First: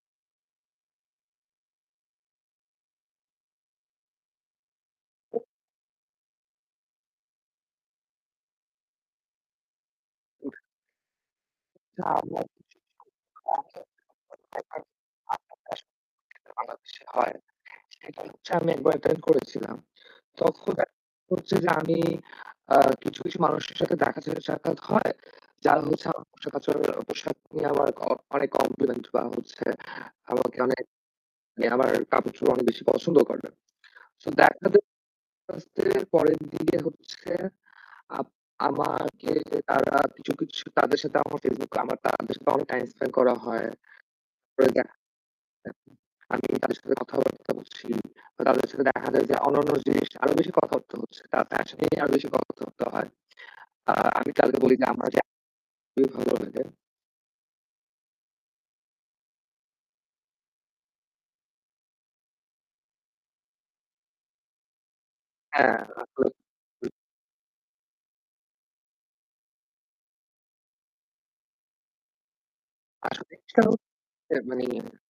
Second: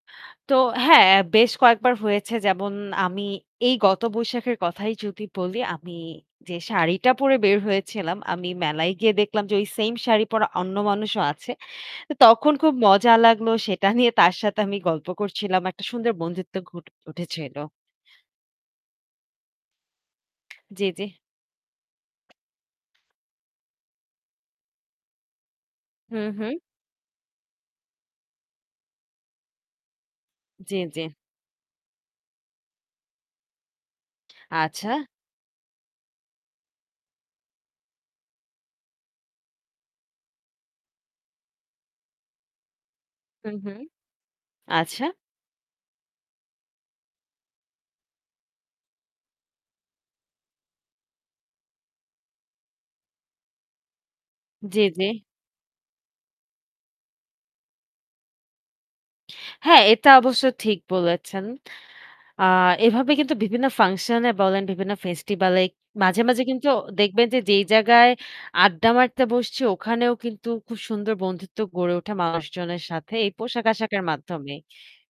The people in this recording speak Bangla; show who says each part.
Speaker 1: তো হ্যাঁ বেশ কয়েকবার হয়েছে যেমন আমি এই গত বৈশাখের কথাই যদি বলি আমি যে শাড়িটা পরে বের হয়েছিলাম আমি মেলায় গিয়ে দেখলাম যে ওই সেইম শাড়ি পরা অন্য মানুষও আছে। তো তখন খুব মজা লাগল সেটা নিয়ে তার সাথে আমি গল্প করছিলাম। একটা সুন্দর
Speaker 2: [unintelligible]
Speaker 1: বন্ধুত্ব ঘট
Speaker 2: বাংলাদেশে হয়।
Speaker 1: উঠেছিল।
Speaker 2: সেটা হচ্ছে আমি একবার অ্যাটেন্ড করেছিলাম। তখন
Speaker 1: জি, জি।
Speaker 2: একবার হচ্ছে যে আমি আ কিছু, কিছু মানুষের সাথে দেখা যায় সাক্ষাৎ হয়। যা হচ্ছে
Speaker 1: হু,
Speaker 2: আমার
Speaker 1: হু।
Speaker 2: পোশাকাচরের পোশাক নিয়ে আমার ক অনেক কমপ্লিমেন্ট বা হচ্ছে আমাকে
Speaker 1: জ্বী,
Speaker 2: অনেক
Speaker 1: জ্বী।
Speaker 2: মানে আমার কাপড়-চোপড় অনেক বেশি পছন্দ করে। সো দেখা যায়
Speaker 1: আচ্ছা।
Speaker 2: [unintelligible] পরের দিকে হচ্ছে আম আমাকে তারা কিছু, কিছু তাদের সাথে আমার Facebook, আমার তাদের সাথে অনেক টাইম স্পেন্ড করা
Speaker 1: হু,
Speaker 2: হয়।
Speaker 1: হু।
Speaker 2: [unintelligible]
Speaker 1: আচ্ছা।
Speaker 2: আমি তাদের সাথে কথাবার্তা বলছি। তাদের সাথে দেখা যায় যে অন্যান্য জিনিস আরো বেশি কথাবার্তা হচ্ছে। তাদের সাথে আরো বেশি কথাবার্তা হয়। আ আমি তাদেরকে বলি
Speaker 1: জি,
Speaker 2: যে
Speaker 1: জি।
Speaker 2: আমরা যে ভালো হয়ে যায়।
Speaker 1: হ্যাঁ, এটা অবশ্য ঠিক বলেছেন। আ এভাবে কিন্তু বিভিন্ন ফাংশন এ বলেন, বিভিন্ন ফেস্টিভাল এ
Speaker 2: হ্যাঁ।
Speaker 1: মাঝে,
Speaker 2: আপনার
Speaker 1: মাঝে কিন্তু
Speaker 2: হুম।
Speaker 1: দেখবেন যে যেই জায়গায় আড্ডা মারতে বসছি ওখানেও কিন্তু খুব সুন্দর বন্ধুত্ব গড়ে ওঠে মানুষজনের সাথে এই
Speaker 2: আসলে [unintelligible]
Speaker 1: পোশাক-আশাখের মাধ্যমে।
Speaker 2: মানে